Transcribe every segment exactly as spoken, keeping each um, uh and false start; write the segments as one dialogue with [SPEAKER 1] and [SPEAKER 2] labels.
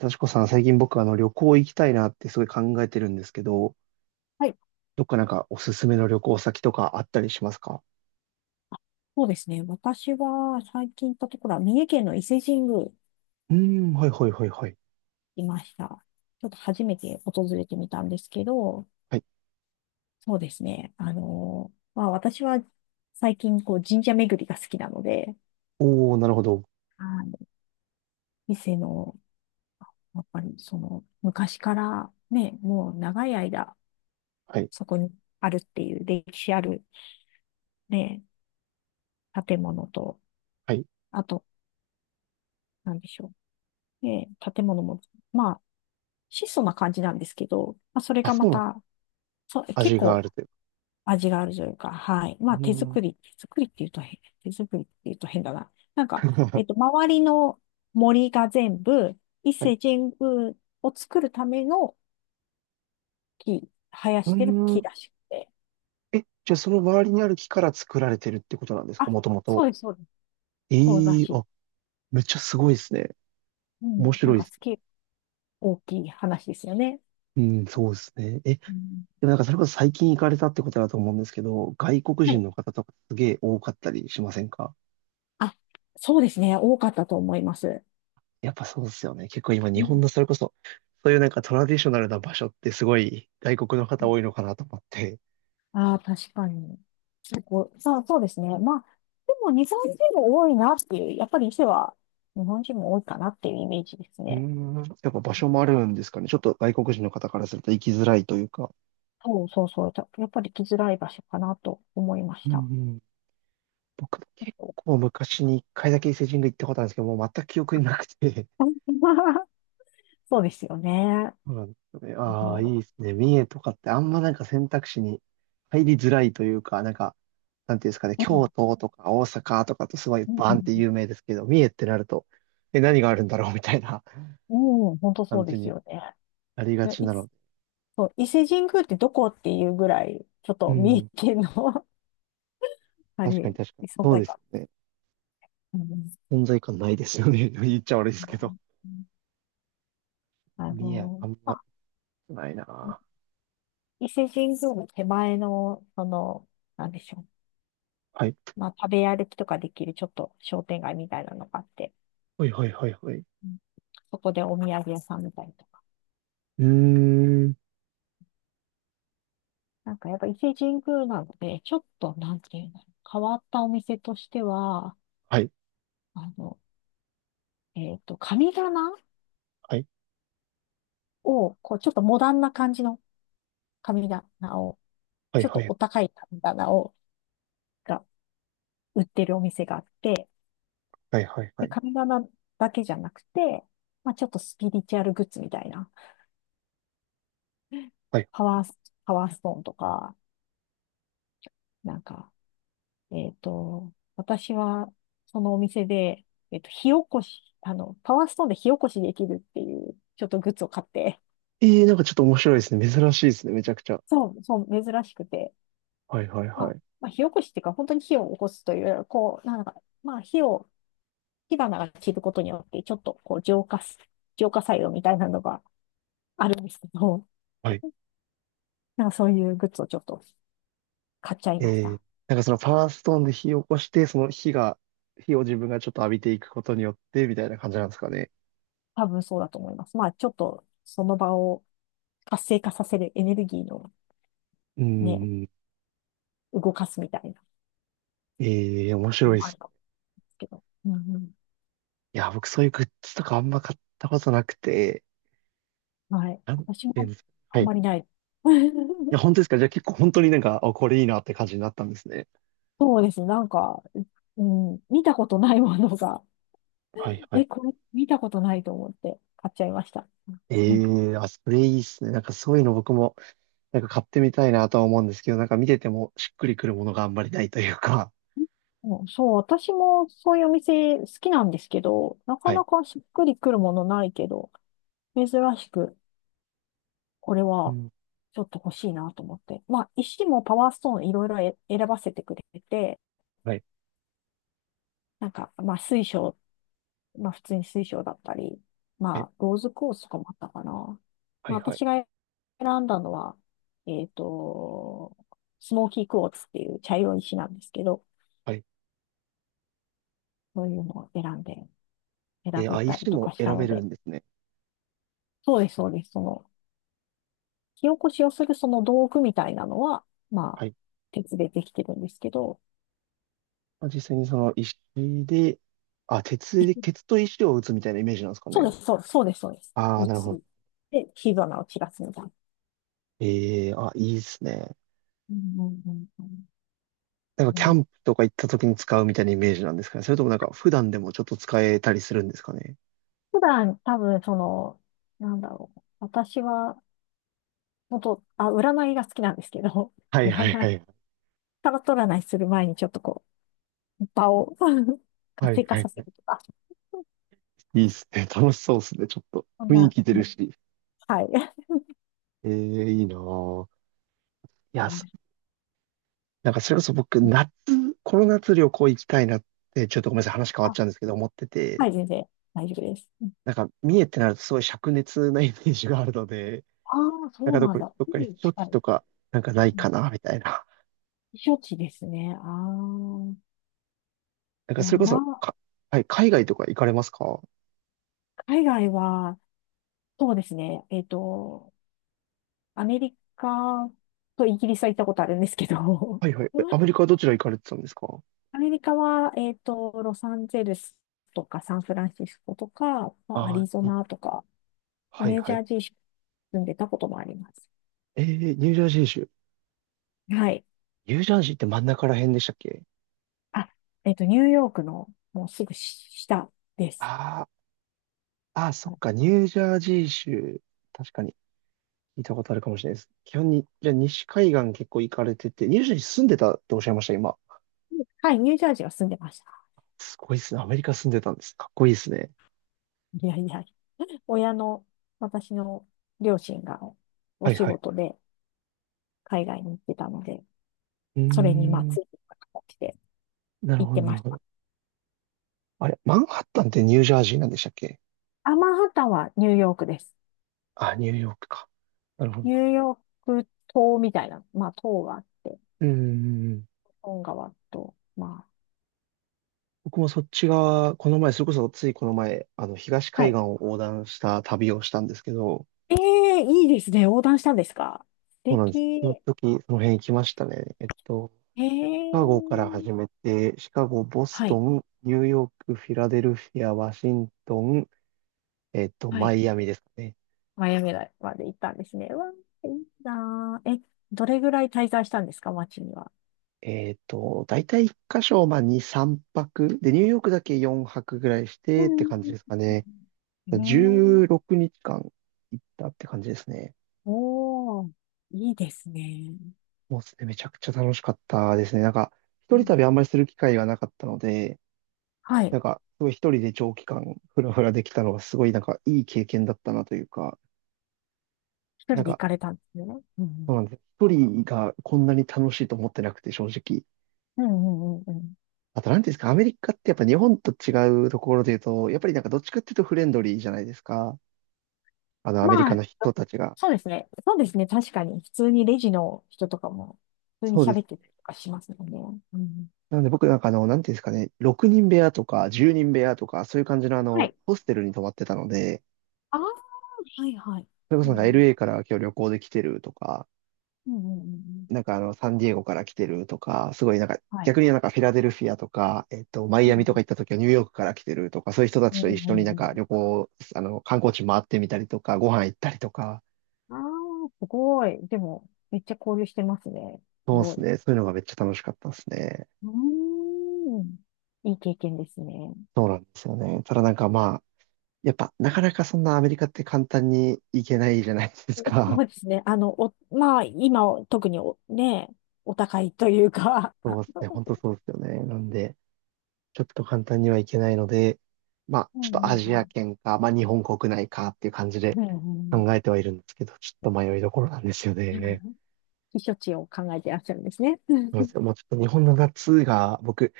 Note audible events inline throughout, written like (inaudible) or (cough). [SPEAKER 1] 幸子さん、最近僕、あの、旅行行きたいなってすごい考えてるんですけど、
[SPEAKER 2] はい、
[SPEAKER 1] どっかなんかおすすめの旅行先とかあったりしますか？
[SPEAKER 2] そうですね。私は最近行ったところは、三重県の伊勢神宮
[SPEAKER 1] うーん、はいはいはいはい。
[SPEAKER 2] いました。ちょっと初めて訪れてみたんですけど、
[SPEAKER 1] はい。
[SPEAKER 2] そうですね。あのーまあ私は最近こう神社巡りが好きなので、
[SPEAKER 1] おー、なるほど。
[SPEAKER 2] はい、伊勢の、やっぱりその昔からね、もう長い間
[SPEAKER 1] はい。
[SPEAKER 2] そこにあるっていう歴史あるね、建物と、
[SPEAKER 1] はい。
[SPEAKER 2] あと、なんでしょう。ね、建物も、まあ質素な感じなんですけど、まあ、それ
[SPEAKER 1] あ、
[SPEAKER 2] が
[SPEAKER 1] そ
[SPEAKER 2] ま
[SPEAKER 1] うなの。
[SPEAKER 2] た、そう、結
[SPEAKER 1] 味があ
[SPEAKER 2] 構
[SPEAKER 1] るという。
[SPEAKER 2] 味があるというか、はい。
[SPEAKER 1] う
[SPEAKER 2] まあ、
[SPEAKER 1] ー
[SPEAKER 2] 手
[SPEAKER 1] ん。
[SPEAKER 2] 作り、手作りって言うと変、手作りって言うと変だな。なんか、えっ
[SPEAKER 1] (laughs)
[SPEAKER 2] と、周りの森が全部、伊
[SPEAKER 1] はい。
[SPEAKER 2] 勢神宮を作るための木、生や
[SPEAKER 1] うー
[SPEAKER 2] してる木
[SPEAKER 1] ん。
[SPEAKER 2] らしくて。
[SPEAKER 1] え、じゃあその周りにある木から作られてるってことなんですか、
[SPEAKER 2] あ、
[SPEAKER 1] もとも
[SPEAKER 2] そ
[SPEAKER 1] と？
[SPEAKER 2] うです、そうです。そうら
[SPEAKER 1] ええ
[SPEAKER 2] し
[SPEAKER 1] ー、
[SPEAKER 2] い。
[SPEAKER 1] あ、めっちゃすごいですね。
[SPEAKER 2] うん。
[SPEAKER 1] 面
[SPEAKER 2] なん
[SPEAKER 1] 白い
[SPEAKER 2] か、
[SPEAKER 1] です。
[SPEAKER 2] すき大きい話ですよね。
[SPEAKER 1] うん、そうですね。え、で
[SPEAKER 2] うん、
[SPEAKER 1] もなんかそれこそ最近行かれたってことだと思うんですけど、外国
[SPEAKER 2] は
[SPEAKER 1] 人
[SPEAKER 2] い。
[SPEAKER 1] の方とかすげえ多かったりしませんか？
[SPEAKER 2] あ、そうですね。多かったと思います。
[SPEAKER 1] やっぱそうですよね。結構今
[SPEAKER 2] う
[SPEAKER 1] 日
[SPEAKER 2] ん。
[SPEAKER 1] 本のそれこそ、そういうなんかトラディショナルな場所ってすごい外国の方多いのかなと思って。
[SPEAKER 2] ああ、確かに。結構、さあ、そうですね。まあ、でも日本人も多いなっていう、やっぱり伊勢は日本人も多いかなっていうイメージです
[SPEAKER 1] うー
[SPEAKER 2] ね。
[SPEAKER 1] ん、やっぱ場所もあるんですかね。ちょっと外国人の方からすると行きづらいというか。
[SPEAKER 2] そうそうそう。たやっぱり来づらい場所かなと思いま
[SPEAKER 1] う
[SPEAKER 2] し
[SPEAKER 1] ん
[SPEAKER 2] た。
[SPEAKER 1] うん。僕結構昔に一回だけ伊勢神宮行ったことあるんですけど、もう全く記憶になくて。
[SPEAKER 2] (laughs) そうですよね。
[SPEAKER 1] そうなんですよね。
[SPEAKER 2] あ
[SPEAKER 1] ああ、いい
[SPEAKER 2] の、
[SPEAKER 1] ですね。三重とかってあんまなんか選択肢に入りづらいというか、なんか、なんていうんですかね、
[SPEAKER 2] う
[SPEAKER 1] 京
[SPEAKER 2] ん、
[SPEAKER 1] 都とか大阪とかとすごい
[SPEAKER 2] う
[SPEAKER 1] バーン
[SPEAKER 2] ん、
[SPEAKER 1] って有名ですけど、三重ってなると、え、何があるんだろうみたいな。
[SPEAKER 2] うん本当そ
[SPEAKER 1] 感
[SPEAKER 2] うで
[SPEAKER 1] じ
[SPEAKER 2] す
[SPEAKER 1] に
[SPEAKER 2] よね。
[SPEAKER 1] なりがち
[SPEAKER 2] でい
[SPEAKER 1] なので。
[SPEAKER 2] そう、伊勢神宮ってどこっていうぐらい、ちょっ
[SPEAKER 1] う
[SPEAKER 2] と三重
[SPEAKER 1] ん。
[SPEAKER 2] 県の (laughs) あ
[SPEAKER 1] 確かに
[SPEAKER 2] れ、
[SPEAKER 1] 確かに。
[SPEAKER 2] 存
[SPEAKER 1] そう
[SPEAKER 2] 在
[SPEAKER 1] です
[SPEAKER 2] 感。
[SPEAKER 1] よね。
[SPEAKER 2] うん
[SPEAKER 1] 存在感ないですよね。(laughs) 言っちゃ悪いですけど。
[SPEAKER 2] あ
[SPEAKER 1] 見や
[SPEAKER 2] の、
[SPEAKER 1] あん
[SPEAKER 2] ま
[SPEAKER 1] ま、
[SPEAKER 2] あ
[SPEAKER 1] ないな。
[SPEAKER 2] 伊勢神宮の手前の、その、なんでしょう。
[SPEAKER 1] はい。
[SPEAKER 2] まあ、食べ歩きとかできるちょっと商店街みたいなのがあって、
[SPEAKER 1] はいはいはいはい。
[SPEAKER 2] うんそこでお土産屋さんみたいとか。
[SPEAKER 1] うーん。
[SPEAKER 2] なんかやっぱ伊勢神宮なのでね、ちょっと、なんていうの、変わったお店としては、
[SPEAKER 1] はい。
[SPEAKER 2] あの、えっと、神棚
[SPEAKER 1] はい。
[SPEAKER 2] を、こう、ちょっとモダンな感じの神棚を、
[SPEAKER 1] はい
[SPEAKER 2] ちょっ
[SPEAKER 1] は
[SPEAKER 2] と
[SPEAKER 1] い。
[SPEAKER 2] お高い神棚を、が売ってるお店があって、
[SPEAKER 1] はいはいは
[SPEAKER 2] で、
[SPEAKER 1] い。
[SPEAKER 2] 神棚だけじゃなくて、まあ、ちょっとスピリチュアルグッズみたいな。
[SPEAKER 1] はい。
[SPEAKER 2] パワース、パワーストーンとか、なんか、えっと、私は、そのお店で、えっと、火起こし、あの、パワーストーンで火起こしできるっていう、ちょっとグッズを買って、
[SPEAKER 1] えー、なんかちょっと面白いですね。珍しいですね。めちゃくちゃ。
[SPEAKER 2] そう、そう、珍しくて、
[SPEAKER 1] はいはい
[SPEAKER 2] ま
[SPEAKER 1] は
[SPEAKER 2] あ、
[SPEAKER 1] い。
[SPEAKER 2] まあ、火起こしっていうか、本当に火を起こすというよりは、こう、なんか、まあ、火を、火花が散ることによって、ちょっと、こう、浄化す、浄化作用みたいなのがあるんですけど、
[SPEAKER 1] はい。
[SPEAKER 2] なんかそういうグッズをちょっと買っちゃいまし
[SPEAKER 1] えー、
[SPEAKER 2] た。
[SPEAKER 1] なんかそのパワーストーンで火を起こして、その火が、火を自分がちょっと浴びていくことによって、みたいな感じなんですかね？
[SPEAKER 2] 多分そうだと思います。まあ、ちょっとその場を活性化させるエネルギーの
[SPEAKER 1] うー
[SPEAKER 2] ね、
[SPEAKER 1] ん。
[SPEAKER 2] 動かすみたいな
[SPEAKER 1] えー、面
[SPEAKER 2] の
[SPEAKER 1] 白いで
[SPEAKER 2] もある
[SPEAKER 1] す。
[SPEAKER 2] かもですけど。うんうん。
[SPEAKER 1] いや、僕そういうグッズとかあんま買ったことなくて、
[SPEAKER 2] はい。
[SPEAKER 1] なん
[SPEAKER 2] 私も
[SPEAKER 1] ていうんですか。は
[SPEAKER 2] あ
[SPEAKER 1] い。
[SPEAKER 2] ん
[SPEAKER 1] い
[SPEAKER 2] まりない。
[SPEAKER 1] や、
[SPEAKER 2] (laughs)
[SPEAKER 1] 本当ですか？じゃあ結構本当になんか、あ、これいいなって感じになったんですね。
[SPEAKER 2] そうですね。なんか、うん、見たことないものが、
[SPEAKER 1] はい
[SPEAKER 2] (laughs)
[SPEAKER 1] はい。
[SPEAKER 2] え、これ見たことないと思って買っちゃいました。
[SPEAKER 1] え
[SPEAKER 2] うん、
[SPEAKER 1] え、あ、それいいっすね。なんかそういうの僕も、なんか買ってみたいなとは思うんですけど、なんか見ててもしっくりくるものがあんまりないというか。
[SPEAKER 2] うんそう、私もそういうお店好きなんですけど、なか
[SPEAKER 1] はい。
[SPEAKER 2] なかしっくりくるものないけど、珍しく。これ
[SPEAKER 1] う
[SPEAKER 2] は、
[SPEAKER 1] ん。
[SPEAKER 2] ちょっと欲しいなと思って。まあ、石もパワーストーンいろいろえ選ばせてくれて、
[SPEAKER 1] はい。
[SPEAKER 2] なんか、まあ、水晶、まあ、普通に水晶だったり、
[SPEAKER 1] は
[SPEAKER 2] ま
[SPEAKER 1] い。
[SPEAKER 2] あ、ローズコースとかもあったかな。
[SPEAKER 1] は
[SPEAKER 2] ま
[SPEAKER 1] い。
[SPEAKER 2] あ、
[SPEAKER 1] はい。
[SPEAKER 2] 私が選んだのは、えっと、スモーキークォーツっていう茶色い石なんですけど、
[SPEAKER 1] はい。
[SPEAKER 2] そういうのを選んで、選
[SPEAKER 1] えー、
[SPEAKER 2] べ
[SPEAKER 1] あ、
[SPEAKER 2] たり
[SPEAKER 1] 石
[SPEAKER 2] と
[SPEAKER 1] も
[SPEAKER 2] かした
[SPEAKER 1] 選べ
[SPEAKER 2] の
[SPEAKER 1] る
[SPEAKER 2] で、
[SPEAKER 1] んですね。
[SPEAKER 2] そうです、そうです。その、火起こしをするその道具みたいなのは、ま
[SPEAKER 1] は
[SPEAKER 2] あ、
[SPEAKER 1] い。
[SPEAKER 2] 鉄でできてるんですけど、
[SPEAKER 1] まあ、実際にその石で、あ、鉄で、鉄と石を打つみたいなイメージなんですか
[SPEAKER 2] そう
[SPEAKER 1] ね？
[SPEAKER 2] です、そうです、そうです、そうです。
[SPEAKER 1] ああ、
[SPEAKER 2] 打
[SPEAKER 1] なるほど。
[SPEAKER 2] つ。で、火花を散らすみたいな。
[SPEAKER 1] ええ、あ、いいっすね。
[SPEAKER 2] うんうんうん
[SPEAKER 1] なんか
[SPEAKER 2] う
[SPEAKER 1] キ
[SPEAKER 2] ん。
[SPEAKER 1] ャ
[SPEAKER 2] ね
[SPEAKER 1] ンプとか行った時に使うみたいなイメージなんですかね？それともなんか普段でもちょっと使えたりするんですかね？
[SPEAKER 2] 普段、多分、その、なんだろう。私は、本当、あ、占いが好きなんですけど、
[SPEAKER 1] は
[SPEAKER 2] (laughs)
[SPEAKER 1] いはい
[SPEAKER 2] 占
[SPEAKER 1] は
[SPEAKER 2] い、
[SPEAKER 1] い。
[SPEAKER 2] タロット占いする前にちょっとこう、場を (laughs)
[SPEAKER 1] は
[SPEAKER 2] 活
[SPEAKER 1] い
[SPEAKER 2] 性化
[SPEAKER 1] はい
[SPEAKER 2] させ
[SPEAKER 1] はい。
[SPEAKER 2] るとか、
[SPEAKER 1] いいっすね。楽しそうっすね。ちょっと
[SPEAKER 2] そん
[SPEAKER 1] 雰囲
[SPEAKER 2] な、
[SPEAKER 1] 気出るし。
[SPEAKER 2] はい。
[SPEAKER 1] ええいいなぁ。いや、
[SPEAKER 2] は
[SPEAKER 1] そ
[SPEAKER 2] い。
[SPEAKER 1] なんかそれこそ僕、夏、この夏旅行行きたいなって、ちょっとごめんなさい、話変わっ
[SPEAKER 2] あ、
[SPEAKER 1] ちゃうんですけど、思って
[SPEAKER 2] は
[SPEAKER 1] て、
[SPEAKER 2] い、全然大丈夫です。
[SPEAKER 1] なんか三重ってなるとすごい灼熱なイメージがあるので、
[SPEAKER 2] ああー、そ
[SPEAKER 1] なん
[SPEAKER 2] う
[SPEAKER 1] かど
[SPEAKER 2] なん
[SPEAKER 1] こ、
[SPEAKER 2] だ。
[SPEAKER 1] どっか
[SPEAKER 2] 海
[SPEAKER 1] 避
[SPEAKER 2] に
[SPEAKER 1] 暑
[SPEAKER 2] 近
[SPEAKER 1] 地
[SPEAKER 2] い。
[SPEAKER 1] とか、なんかない
[SPEAKER 2] うん
[SPEAKER 1] かな、みたいな。
[SPEAKER 2] 避暑地ですね。ああ。
[SPEAKER 1] なん
[SPEAKER 2] い
[SPEAKER 1] かそ
[SPEAKER 2] や、
[SPEAKER 1] れこそ、
[SPEAKER 2] な、
[SPEAKER 1] か、はい、海外とか行かれますか？
[SPEAKER 2] 海外は、そうですね。えっと、アメリカとイギリスは行ったことあるんですけど、
[SPEAKER 1] はいはい。えアメ
[SPEAKER 2] (laughs)
[SPEAKER 1] リカはどちら行かれてたんですか？
[SPEAKER 2] アメリカは、えっと、ロサンゼルスとかサンフランシスコとか、まあア
[SPEAKER 1] ああ
[SPEAKER 2] リゾ
[SPEAKER 1] ー、うん、
[SPEAKER 2] ナとか、
[SPEAKER 1] は
[SPEAKER 2] ニ
[SPEAKER 1] い
[SPEAKER 2] ュー
[SPEAKER 1] は
[SPEAKER 2] ジャ
[SPEAKER 1] い。
[SPEAKER 2] ージー州に住んでたこともあります。
[SPEAKER 1] えー、ニュージャージー州。
[SPEAKER 2] はい。
[SPEAKER 1] ニュージャージーって真ん中ら辺でしたっけ？
[SPEAKER 2] あ、えっと、ニューヨークのもうすぐ下です。
[SPEAKER 1] ああ、ああ、そ
[SPEAKER 2] は
[SPEAKER 1] っ
[SPEAKER 2] い、
[SPEAKER 1] か、ニュージャージー州。確かに、聞いたことあるかもしれないです。基本に、じゃあ西海岸結構行かれてて、ニュージャージー住んでたっておっしゃいました、今。
[SPEAKER 2] はいニュージャージーは住んでました。
[SPEAKER 1] すごいですね。アメリカ住んでたんです。かっこいいですね。
[SPEAKER 2] いやいや、親の、私の両親がお
[SPEAKER 1] はい
[SPEAKER 2] 仕
[SPEAKER 1] はい。
[SPEAKER 2] 事で海外に行ってたので、
[SPEAKER 1] うー
[SPEAKER 2] それにまあつ
[SPEAKER 1] ん、
[SPEAKER 2] いていく形で。
[SPEAKER 1] なる
[SPEAKER 2] 行っ
[SPEAKER 1] ほど、
[SPEAKER 2] て
[SPEAKER 1] な
[SPEAKER 2] ま
[SPEAKER 1] る
[SPEAKER 2] し
[SPEAKER 1] ほ
[SPEAKER 2] た。
[SPEAKER 1] ど。あれ、マンハッタンってニュージャージーなんでしたっけ？
[SPEAKER 2] アマンハッタンはニューヨークです。
[SPEAKER 1] あ、ニューヨークか。なるほど。
[SPEAKER 2] ニューヨーク島みたいな、まあ島があって、
[SPEAKER 1] うーん。
[SPEAKER 2] 本川と、ま
[SPEAKER 1] 僕もそっち側、この前、それこそついこの前、あの、東
[SPEAKER 2] あ、
[SPEAKER 1] 海
[SPEAKER 2] は
[SPEAKER 1] 岸
[SPEAKER 2] い。
[SPEAKER 1] を横断した旅をしたんですけど、
[SPEAKER 2] ええいいですね。横断したんですか？素
[SPEAKER 1] そうなんです。その
[SPEAKER 2] 敵。
[SPEAKER 1] 時、その辺行きましたね。えっと、
[SPEAKER 2] え
[SPEAKER 1] シカゴから始
[SPEAKER 2] え
[SPEAKER 1] めて、シカゴ、ボス
[SPEAKER 2] は
[SPEAKER 1] ト
[SPEAKER 2] い、
[SPEAKER 1] ン、ニューヨーク、フィラデルフィア、ワシントン、えっと、
[SPEAKER 2] は
[SPEAKER 1] マ
[SPEAKER 2] い。
[SPEAKER 1] イアミですかね。
[SPEAKER 2] マイアミまで行ったんですね。わあ、いいなあ。え、どれぐらい滞在したんですか街には。
[SPEAKER 1] えっと、大体いっかしょ箇所、まあ、に、さんぱく。で、ニューヨークだけよんはくぐらいし
[SPEAKER 2] う
[SPEAKER 1] てって
[SPEAKER 2] ん
[SPEAKER 1] 感じですかね。
[SPEAKER 2] え
[SPEAKER 1] 16
[SPEAKER 2] え
[SPEAKER 1] 日間行ったって感じですね。
[SPEAKER 2] おー、いいですね。
[SPEAKER 1] もうですね、めちゃくちゃ楽しかったですね。なんか、
[SPEAKER 2] う
[SPEAKER 1] 一人
[SPEAKER 2] ん
[SPEAKER 1] 旅あんまりする機会がなかったので、
[SPEAKER 2] はい。
[SPEAKER 1] なんか、すごい一人で長期間ふらふらできたのがすごいなんかいい経験だったなというか、
[SPEAKER 2] 一
[SPEAKER 1] な
[SPEAKER 2] 人
[SPEAKER 1] ん
[SPEAKER 2] で行
[SPEAKER 1] か、
[SPEAKER 2] かれたんですよね。うんう
[SPEAKER 1] そうな
[SPEAKER 2] ん
[SPEAKER 1] んです。一人がこんなに楽しいと思ってなくて正直。
[SPEAKER 2] うんうんうんうん。
[SPEAKER 1] あと、なんていうんですか、アメリカってやっぱ日本と違うところで言うと、やっぱりなんかどっちかっていうとフレンドリーじゃないですか。あの、アメリカ
[SPEAKER 2] まあ、
[SPEAKER 1] の人たちが。
[SPEAKER 2] そうですね。そうですね。確かに。普通にレジの人とかも、普通に
[SPEAKER 1] そうです。
[SPEAKER 2] 喋ってたりとかしますもんね。うん。
[SPEAKER 1] なので僕なんかあの、なんていうんですかね、ろくにん部屋とかじゅうにん部屋とか、そういう感じのあ
[SPEAKER 2] は
[SPEAKER 1] の、
[SPEAKER 2] い。
[SPEAKER 1] ホステルに泊まってたので、
[SPEAKER 2] ああ、はいはい。
[SPEAKER 1] それこそ
[SPEAKER 2] う
[SPEAKER 1] なんか
[SPEAKER 2] ん。
[SPEAKER 1] エルエー から今日旅行で来てるとか、
[SPEAKER 2] うんうんうんうん。
[SPEAKER 1] なんかあのサンディエゴから来てるとか、すごいなんか
[SPEAKER 2] はい。
[SPEAKER 1] 逆になんかフィラデルフィアとか、えっと、マ
[SPEAKER 2] う
[SPEAKER 1] イアミとか行
[SPEAKER 2] ん。
[SPEAKER 1] った時はニューヨークから来てるとか、そういう人た
[SPEAKER 2] う
[SPEAKER 1] ちと
[SPEAKER 2] ん
[SPEAKER 1] 一
[SPEAKER 2] う
[SPEAKER 1] 緒に
[SPEAKER 2] ん
[SPEAKER 1] なん
[SPEAKER 2] う
[SPEAKER 1] か
[SPEAKER 2] ん。
[SPEAKER 1] 旅行、あの、観光地回ってみたりとか、ご飯行ったりとか、
[SPEAKER 2] ああ、すごい。でも、めっちゃ交流してますね。す
[SPEAKER 1] そうで
[SPEAKER 2] ご
[SPEAKER 1] す
[SPEAKER 2] い。う
[SPEAKER 1] ね。そういうのがめっちゃ楽しかったですね。
[SPEAKER 2] ーん。いい経験ですね。
[SPEAKER 1] そうなんですよね。ただなんかまあ、やっぱなかなかそんなアメリカって簡単に行けないじゃないで
[SPEAKER 2] え
[SPEAKER 1] すか。
[SPEAKER 2] そうですね。あの、お、まあ、今、特にお、ね、お高いというか。
[SPEAKER 1] そ
[SPEAKER 2] (laughs)
[SPEAKER 1] うですね。本当そうですよね。なんで、ちょっと簡単にはいけないので、まあ、
[SPEAKER 2] う
[SPEAKER 1] ちょっと
[SPEAKER 2] ん
[SPEAKER 1] ア
[SPEAKER 2] う
[SPEAKER 1] ジア
[SPEAKER 2] ん
[SPEAKER 1] 圏か、まあ、日本国内かっていう感じで
[SPEAKER 2] うん。うんうんう
[SPEAKER 1] 考
[SPEAKER 2] ん
[SPEAKER 1] えてはいるんですけど、ちょっと迷いどころなんですよね。
[SPEAKER 2] 避暑地を考えていらっしゃるんですね。う
[SPEAKER 1] そうなんで
[SPEAKER 2] ん
[SPEAKER 1] すよ。もうちょっと日本の夏が、僕、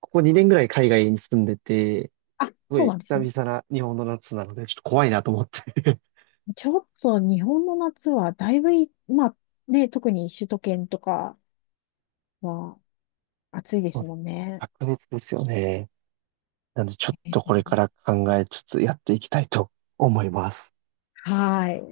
[SPEAKER 1] ここにねんぐらい海外に住んでて、す
[SPEAKER 2] あ、
[SPEAKER 1] ご
[SPEAKER 2] そう
[SPEAKER 1] い
[SPEAKER 2] なんで
[SPEAKER 1] 久
[SPEAKER 2] すね。
[SPEAKER 1] 々な日本の夏なので、ちょっと怖いなと思って。(laughs)
[SPEAKER 2] ちょっと日本の夏はだいぶい、まあね、特に首都圏とかは暑いで
[SPEAKER 1] そう
[SPEAKER 2] す
[SPEAKER 1] で
[SPEAKER 2] も
[SPEAKER 1] す。
[SPEAKER 2] んね。
[SPEAKER 1] 白熱ですよね。なので、ちょっとこれから考えつつやっていきたいと思います。
[SPEAKER 2] はい。